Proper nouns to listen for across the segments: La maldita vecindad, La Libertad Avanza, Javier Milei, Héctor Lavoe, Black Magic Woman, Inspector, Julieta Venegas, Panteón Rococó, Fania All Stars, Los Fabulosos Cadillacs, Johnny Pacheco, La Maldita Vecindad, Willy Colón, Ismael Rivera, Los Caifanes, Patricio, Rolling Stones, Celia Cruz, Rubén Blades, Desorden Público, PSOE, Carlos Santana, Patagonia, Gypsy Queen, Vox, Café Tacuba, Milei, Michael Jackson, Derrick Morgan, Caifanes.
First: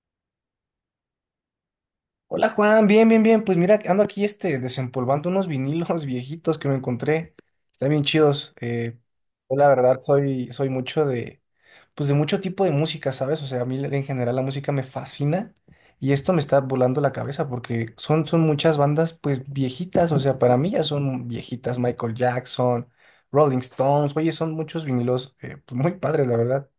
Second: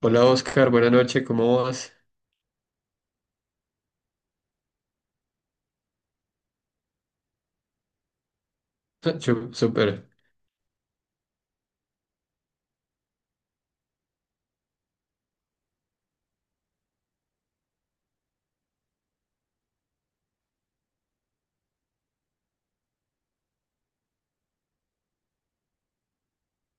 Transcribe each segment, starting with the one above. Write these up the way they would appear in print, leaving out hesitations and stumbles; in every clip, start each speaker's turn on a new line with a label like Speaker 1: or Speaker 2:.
Speaker 1: Hola Oscar, buenas noches, ¿cómo vas?
Speaker 2: Hola Juan, bien, bien, bien. Pues mira, ando aquí desempolvando unos vinilos viejitos que me encontré. Están bien chidos. Eh, yo la verdad
Speaker 1: Súper.
Speaker 2: soy mucho de, pues de mucho tipo de música, ¿sabes? O sea, a mí en general la música me fascina y esto me está volando la cabeza porque son muchas bandas pues viejitas. O sea, para mí ya son viejitas. Michael Jackson, Rolling Stones. Oye, son muchos vinilos pues, muy padres, la verdad.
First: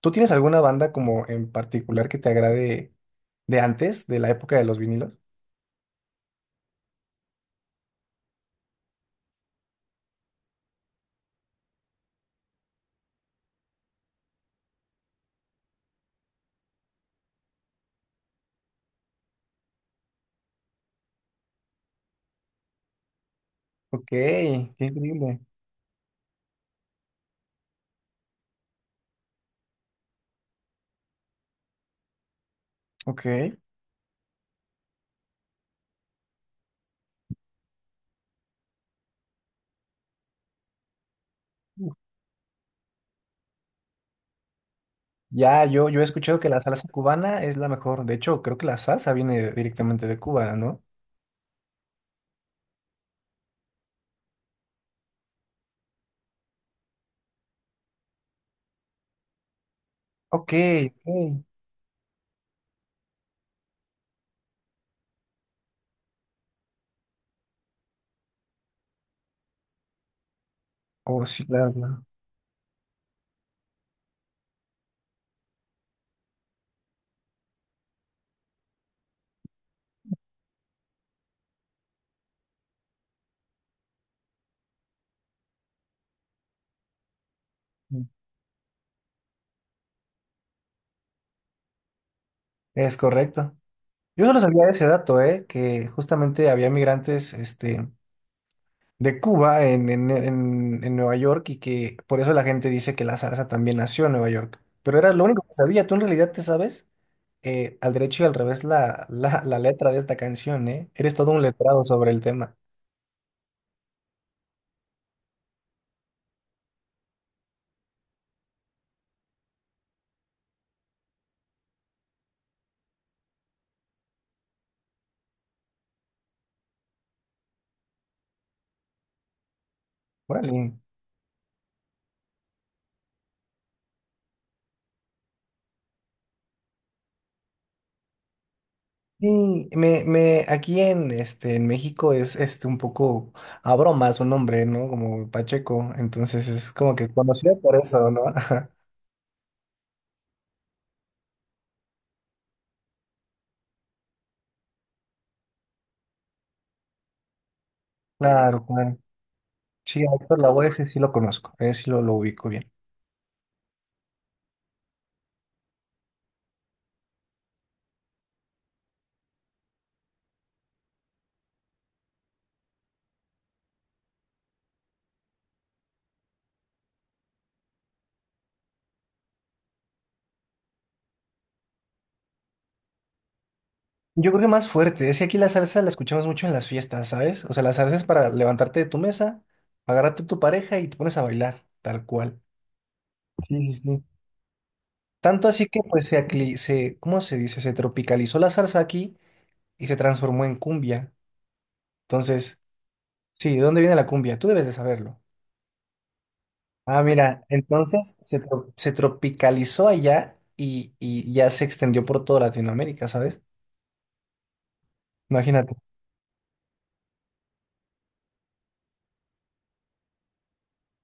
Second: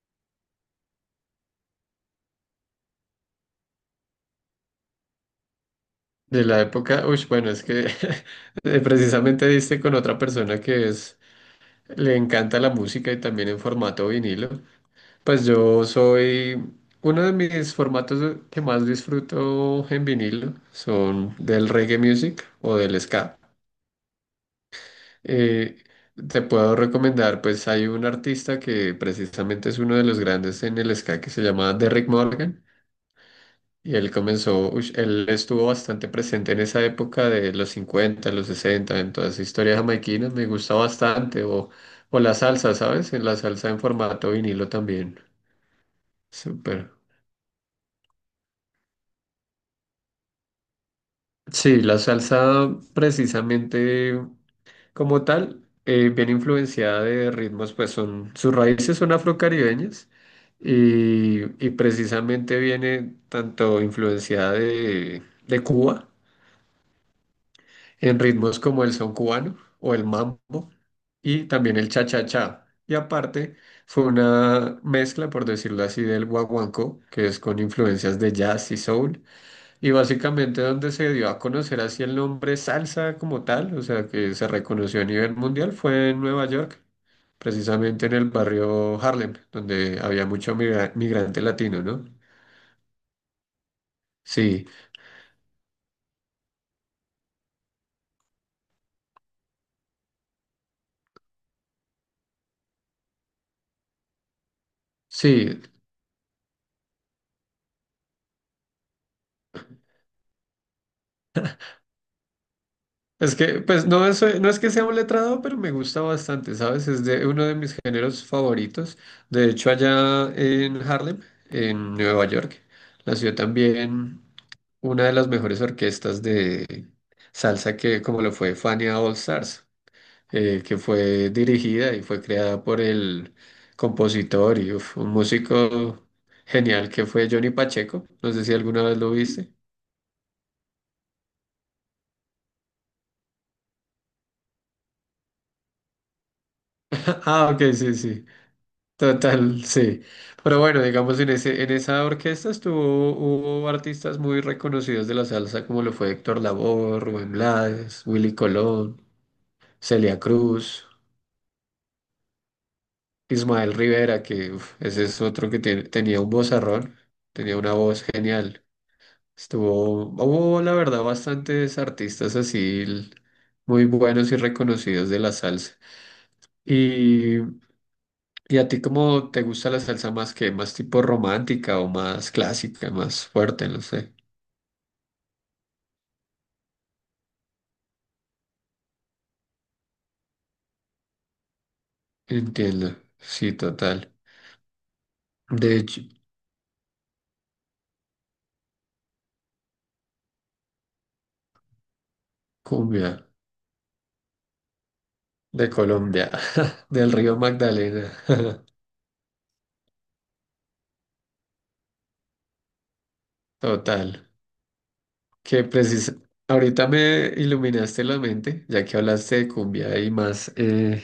Speaker 2: ¿Tú tienes alguna banda como en particular que te agrade de antes, de la época de los vinilos?
Speaker 1: De la época, uy, bueno, es que precisamente diste con otra persona que le encanta la música y también en formato vinilo. Pues yo soy uno de mis formatos que más disfruto en vinilo, son del reggae music o del ska.
Speaker 2: Ok, qué increíble.
Speaker 1: Eh, Te puedo recomendar, pues hay un artista que precisamente es uno de los grandes en el ska que se llama Derrick Morgan.
Speaker 2: Ok.
Speaker 1: Y él comenzó, ush, él estuvo bastante presente en esa época de los 50 los 60 en toda esa historia jamaiquina, me gusta bastante. O la salsa, ¿sabes? En la salsa en formato vinilo también.
Speaker 2: Ya, yo he escuchado que la salsa
Speaker 1: Súper.
Speaker 2: cubana es la mejor. De hecho, creo que la salsa viene directamente de Cuba, ¿no?
Speaker 1: Sí, la salsa precisamente como tal, bien influenciada de ritmos, pues sus raíces son afrocaribeñas
Speaker 2: Ok,
Speaker 1: y,
Speaker 2: ok.
Speaker 1: y precisamente viene tanto influenciada de Cuba en ritmos como el son cubano o el mambo
Speaker 2: Oh, sí,
Speaker 1: y
Speaker 2: claro,
Speaker 1: también el
Speaker 2: claro.
Speaker 1: cha-cha-cha. Y aparte fue una mezcla, por decirlo así, del guaguancó, que es con influencias de jazz y soul, y básicamente donde se dio a conocer así el nombre salsa como tal, o sea, que se reconoció a nivel mundial, fue en Nueva York,
Speaker 2: Mm,
Speaker 1: precisamente en el barrio Harlem, donde había mucho migrante latino, ¿no?
Speaker 2: es correcto. Yo solo
Speaker 1: Sí,
Speaker 2: sabía ese dato, ¿eh? Que justamente había migrantes, este, de Cuba en Nueva York y que por eso la gente dice que la salsa también nació en Nueva York. Pero era lo único que
Speaker 1: sí.
Speaker 2: sabía. ¿Tú en realidad te sabes al derecho y al revés la letra de esta canción, ¿eh? Eres todo un letrado sobre el tema.
Speaker 1: Es que, pues no es que sea un letrado, pero me gusta bastante, ¿sabes? Es de uno de mis géneros favoritos. De hecho, allá en Harlem, en Nueva York, nació también una de las mejores orquestas de salsa que, como lo fue Fania All Stars,
Speaker 2: Órale.
Speaker 1: que fue dirigida y fue creada por el compositor y uf, un músico genial que fue Johnny Pacheco. No sé si alguna vez lo viste.
Speaker 2: Sí, aquí en, este, en México es este, un poco a broma su nombre, ¿no? Como Pacheco, entonces es como que
Speaker 1: Ah,
Speaker 2: conocido
Speaker 1: ok,
Speaker 2: por
Speaker 1: sí,
Speaker 2: eso, ¿no?
Speaker 1: sí.
Speaker 2: Ajá.
Speaker 1: Total, sí. Pero bueno, digamos, en ese, en esa orquesta estuvo, hubo artistas muy reconocidos de la salsa, como lo fue Héctor Lavoe, Rubén Blades, Willy
Speaker 2: Claro, claro.
Speaker 1: Colón,
Speaker 2: Sí, a
Speaker 1: Celia
Speaker 2: Héctor Lavoe ese
Speaker 1: Cruz,
Speaker 2: sí lo conozco, ese sí lo ubico bien.
Speaker 1: Ismael Rivera, que uf, ese es otro que tenía un vozarrón, tenía una voz genial. Estuvo, hubo la verdad bastantes artistas así muy buenos y reconocidos de la salsa. ¿Y a ti cómo te gusta la salsa más, que más tipo romántica o más clásica, más fuerte? No sé.
Speaker 2: Yo creo que más fuerte, es que aquí la salsa la escuchamos mucho en las fiestas, ¿sabes? O sea, la salsa es para levantarte de tu mesa, agarrarte a tu pareja y te pones a bailar, tal cual.
Speaker 1: Entiendo. Sí,
Speaker 2: Sí, sí, sí.
Speaker 1: total.
Speaker 2: Tanto así
Speaker 1: De
Speaker 2: que
Speaker 1: hecho,
Speaker 2: pues ¿cómo se dice? Se tropicalizó la salsa aquí y se transformó en cumbia. Entonces,
Speaker 1: cumbia
Speaker 2: sí, ¿de dónde viene la cumbia? Tú debes de saberlo.
Speaker 1: de Colombia,
Speaker 2: Ah,
Speaker 1: del río
Speaker 2: mira,
Speaker 1: Magdalena.
Speaker 2: entonces se tropicalizó allá y ya se extendió por toda Latinoamérica, ¿sabes?
Speaker 1: Total. Que
Speaker 2: Imagínate.
Speaker 1: precisa. Ahorita me iluminaste la mente, ya que hablaste de cumbia y más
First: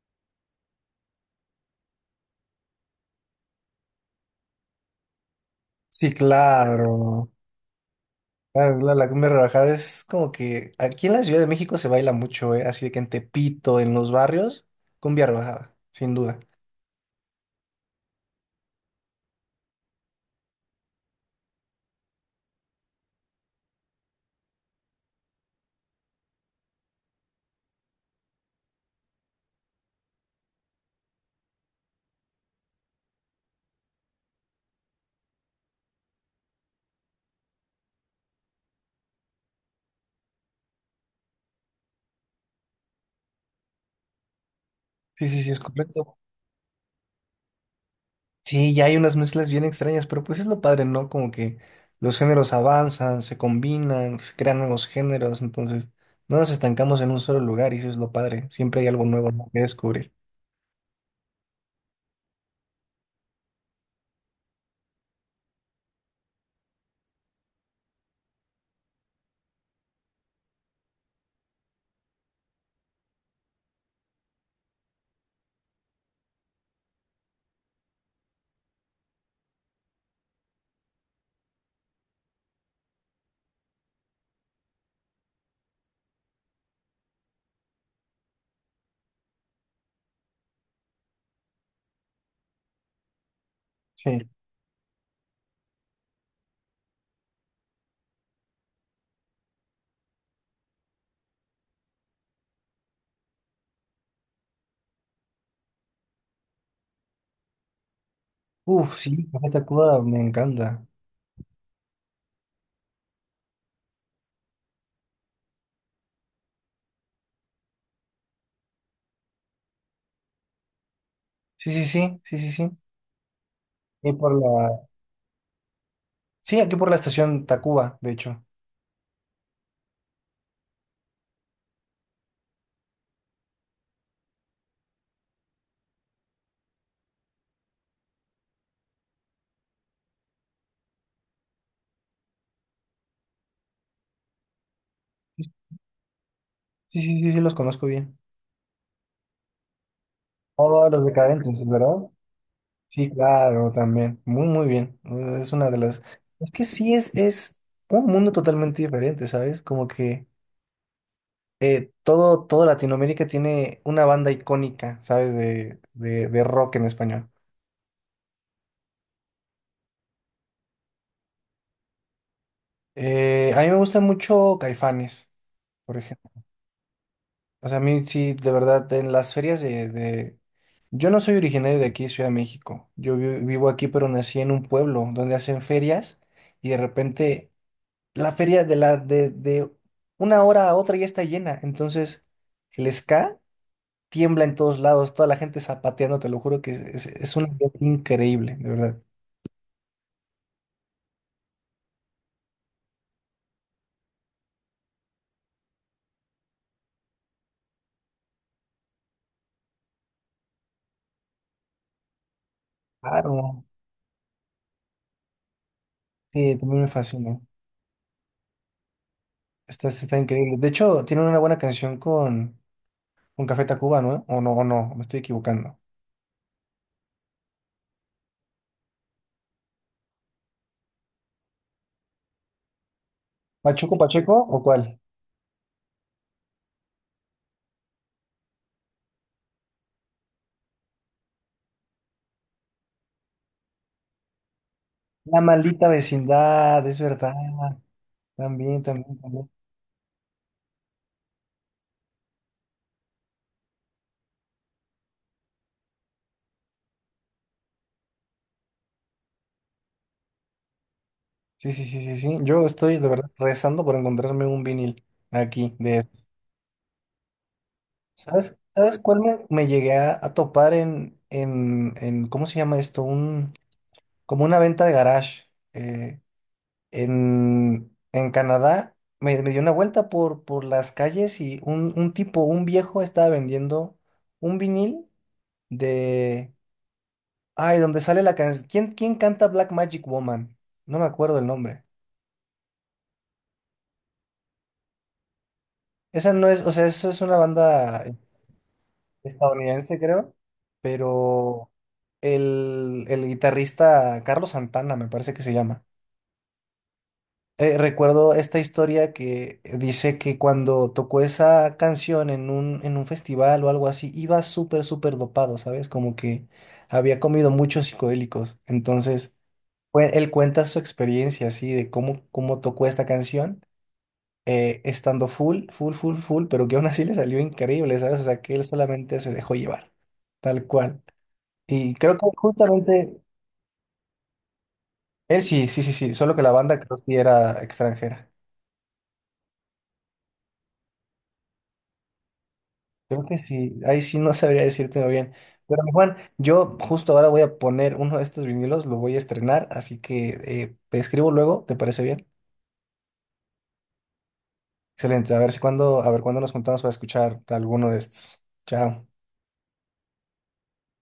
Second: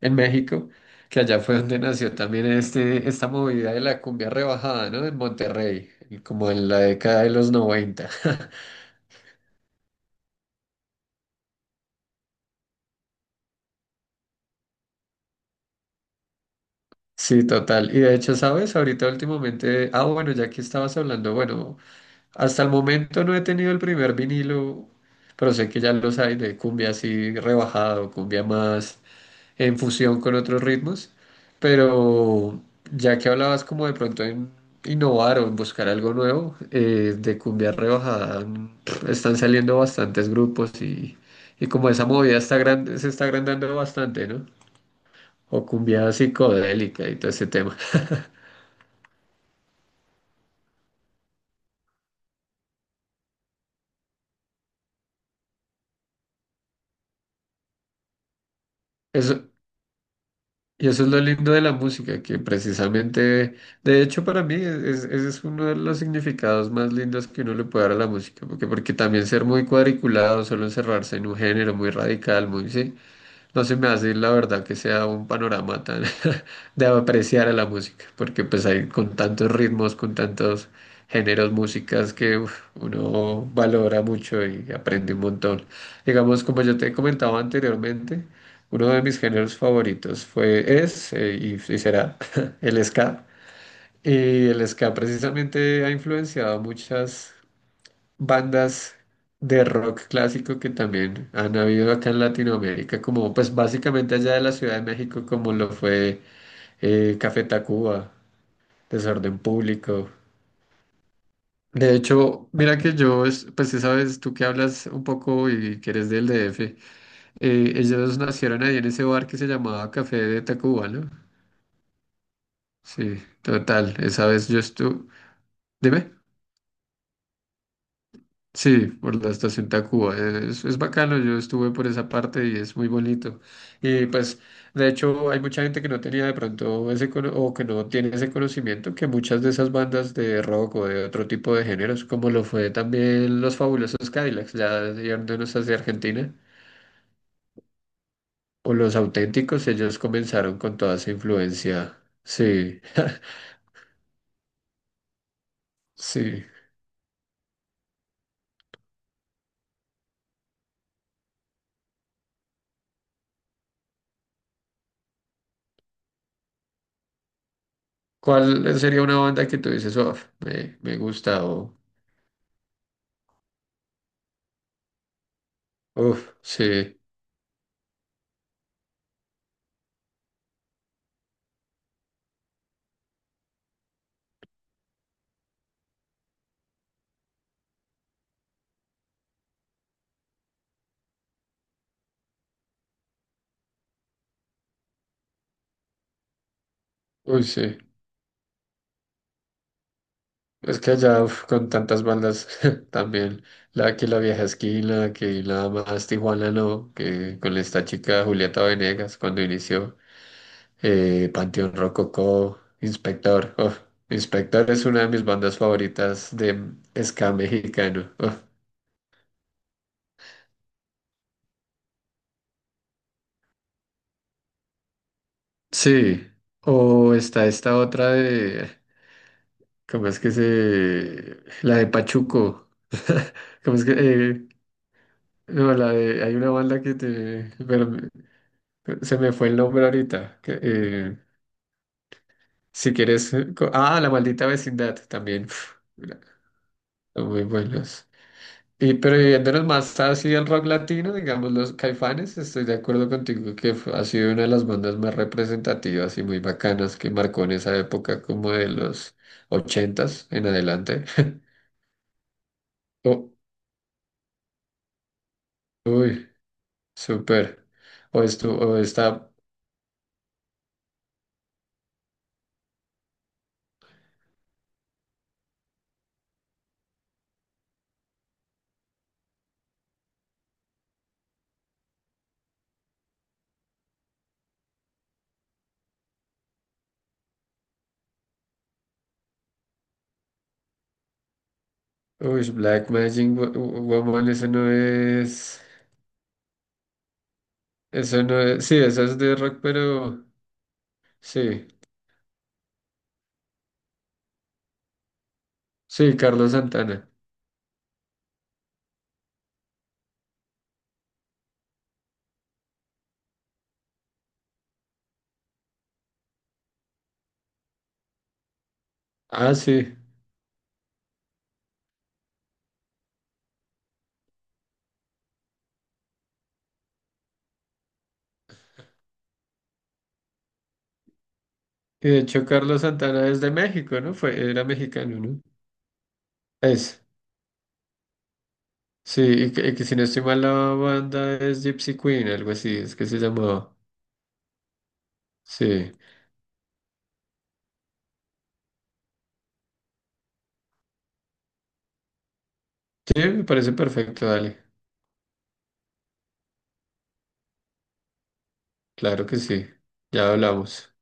Speaker 1: en México, que allá fue donde nació también este, esta movida de la cumbia rebajada, ¿no? En Monterrey,
Speaker 2: Sí,
Speaker 1: como en la década
Speaker 2: claro.
Speaker 1: de los 90.
Speaker 2: Claro, claro, la cumbia rebajada es como que aquí en la Ciudad de México se baila mucho, ¿eh? Así de que en Tepito, en los barrios, cumbia rebajada, sin duda.
Speaker 1: Sí, total. Y de hecho, ¿sabes? Ahorita últimamente, ah, bueno, ya que estabas hablando, bueno, hasta el momento no he tenido el primer vinilo, pero sé que ya los hay de cumbia así rebajado, cumbia más en fusión con otros ritmos, pero ya que hablabas como de pronto en innovar o en buscar algo nuevo, de cumbia rebajada están saliendo bastantes grupos y como esa movida está se está agrandando bastante, ¿no?
Speaker 2: Sí, sí, sí, es
Speaker 1: O cumbia
Speaker 2: correcto.
Speaker 1: psicodélica y todo ese tema.
Speaker 2: Sí, ya hay unas mezclas bien extrañas, pero pues es lo padre, ¿no? Como que los géneros avanzan, se combinan, se crean nuevos géneros, entonces no nos estancamos en un solo lugar y eso es lo padre. Siempre hay algo nuevo, ¿no?
Speaker 1: Eso,
Speaker 2: que descubrir.
Speaker 1: y eso es lo lindo de la música, que precisamente, de hecho para mí es, ese es uno de los significados más lindos que uno le puede dar a la música, porque también ser muy cuadriculado, solo encerrarse en un género muy radical, muy, sí, no se me hace la verdad que sea un panorama tan de apreciar a la música, porque pues hay con tantos ritmos, con tantos géneros, músicas que uf, uno valora mucho y aprende un montón. Digamos, como yo te he comentado anteriormente, uno de mis géneros favoritos fue, es y será el ska.
Speaker 2: Sí.
Speaker 1: Y el ska precisamente ha influenciado muchas bandas de rock clásico que también han habido acá en Latinoamérica, como pues básicamente allá de la Ciudad de México, como lo fue Café Tacuba,
Speaker 2: Uf, sí,
Speaker 1: Desorden
Speaker 2: Café Tacuba
Speaker 1: Público.
Speaker 2: me encanta.
Speaker 1: De hecho, mira que yo, pues sí sabes, tú que hablas un poco y que eres del DF, ellos nacieron ahí en ese bar que se llamaba Café de Tacuba, ¿no?
Speaker 2: Sí, sí, sí, sí, sí, sí.
Speaker 1: Sí, total,
Speaker 2: Y
Speaker 1: esa
Speaker 2: por
Speaker 1: vez yo
Speaker 2: la...
Speaker 1: estuve... Dime.
Speaker 2: Sí, aquí por la estación Tacuba, de hecho.
Speaker 1: Sí, por la estación Tacuba. Es bacano, yo estuve por esa parte y es muy bonito. Y pues, de hecho, hay mucha gente que no tenía de pronto ese o que no tiene ese conocimiento que muchas de esas bandas de rock o de otro tipo de géneros, como lo fue también los Fabulosos Cadillacs, ya yéndonos hacia Argentina,
Speaker 2: Sí, sí, sí, sí, los conozco bien.
Speaker 1: o los auténticos, ellos comenzaron con
Speaker 2: Todos
Speaker 1: toda
Speaker 2: los
Speaker 1: esa
Speaker 2: decadentes, ¿verdad?
Speaker 1: influencia. Sí,
Speaker 2: Sí, claro, también. Muy, muy bien. Es una de las...
Speaker 1: sí.
Speaker 2: Es que sí es un mundo totalmente diferente, ¿sabes? Como que todo Latinoamérica tiene una banda icónica, ¿sabes? De rock en español.
Speaker 1: ¿Cuál sería una banda que tú dices, "Uf, me gusta o,
Speaker 2: A mí me gusta mucho Caifanes, por ejemplo.
Speaker 1: uff, sí,
Speaker 2: O sea, a mí sí, de verdad, en las ferias de- Yo no soy originario de aquí, Ciudad de México. Vivo aquí, pero nací en un pueblo donde hacen ferias y de repente... la feria de una hora a otra ya está llena. Entonces, el ska tiembla en todos lados, toda la gente zapateando, te lo juro que es
Speaker 1: uy,
Speaker 2: un ambiente
Speaker 1: sí.
Speaker 2: increíble, de verdad.
Speaker 1: Es que allá, uf, con tantas bandas también, la que la vieja esquina, que nada más Tijuana no, que con esta chica Julieta Venegas cuando inició, Panteón Rococó, Inspector,
Speaker 2: Claro,
Speaker 1: uf, Inspector es una de mis bandas favoritas
Speaker 2: sí,
Speaker 1: de
Speaker 2: también me
Speaker 1: ska
Speaker 2: fascina.
Speaker 1: mexicano. Uf.
Speaker 2: Está, está increíble. De hecho, tiene una buena canción con Café Tacuba, ¿no? O no, o no, me estoy equivocando.
Speaker 1: Sí, o está esta otra de, ¿cómo es que se? La de Pachuco. ¿Cómo es que?
Speaker 2: ¿Pachuco Pacheco o cuál?
Speaker 1: No, la de, hay una banda que te, se me fue el nombre ahorita, que, si quieres. Ah, La Maldita Vecindad
Speaker 2: La
Speaker 1: también. Uf,
Speaker 2: Maldita
Speaker 1: mira,
Speaker 2: Vecindad, es
Speaker 1: son
Speaker 2: verdad.
Speaker 1: muy buenos.
Speaker 2: También,
Speaker 1: Y, pero
Speaker 2: también, también.
Speaker 1: yéndonos más así al rock latino, digamos los Caifanes, estoy de acuerdo contigo que ha sido una de las bandas más representativas y muy bacanas que marcó en esa época como de los ochentas en adelante.
Speaker 2: Sí, sí, sí, sí, sí. Yo estoy de verdad
Speaker 1: Oh,
Speaker 2: rezando por encontrarme un vinil aquí de
Speaker 1: uy, súper. O, esto,
Speaker 2: ¿sabes,
Speaker 1: o
Speaker 2: sabes cuál
Speaker 1: esta,
Speaker 2: me llegué a topar en, ¿cómo se llama esto? Un, como una venta de garage. En Canadá me dio una vuelta por las calles y un tipo, un viejo, estaba vendiendo un vinil de... Ay, donde sale la canción. Quién canta Black Magic Woman? No me acuerdo el nombre.
Speaker 1: uy, Black Magic Woman, ese no es.
Speaker 2: Esa no es, o sea, eso es una banda
Speaker 1: Eso no es, sí, esa es de rock,
Speaker 2: estadounidense,
Speaker 1: pero
Speaker 2: creo,
Speaker 1: sí,
Speaker 2: pero el guitarrista Carlos Santana, me parece que se llama.
Speaker 1: sí, Carlos Santana.
Speaker 2: Recuerdo esta historia que dice que cuando tocó esa canción en en un festival o algo así, iba súper, súper dopado, ¿sabes? Como que había comido muchos psicodélicos. Entonces,
Speaker 1: Ah, sí.
Speaker 2: él cuenta su experiencia así de cómo, cómo tocó esta canción, estando full, full, full, full, pero que aún así le salió increíble, ¿sabes? O sea, que él solamente se dejó llevar, tal cual. Y
Speaker 1: Y
Speaker 2: creo
Speaker 1: de
Speaker 2: que
Speaker 1: hecho, Carlos
Speaker 2: justamente
Speaker 1: Santana es de México, ¿no? Fue, era mexicano, ¿no?
Speaker 2: él sí, sí, sí, sí, solo que la banda creo
Speaker 1: Es,
Speaker 2: que era extranjera.
Speaker 1: sí, y que si no estoy mal, la banda es Gypsy Queen, algo así, es que se
Speaker 2: Creo que
Speaker 1: llamaba.
Speaker 2: sí, ahí sí no sabría decirte bien. Pero mi
Speaker 1: Sí,
Speaker 2: Juan, yo justo ahora voy a poner uno de estos vinilos, lo voy a estrenar, así que te escribo luego, ¿te parece bien?
Speaker 1: sí, me parece perfecto, dale.
Speaker 2: Excelente, a ver si cuando, a ver cuándo nos juntamos para escuchar alguno de estos. Chao.
Speaker 1: Claro que sí, ya hablamos.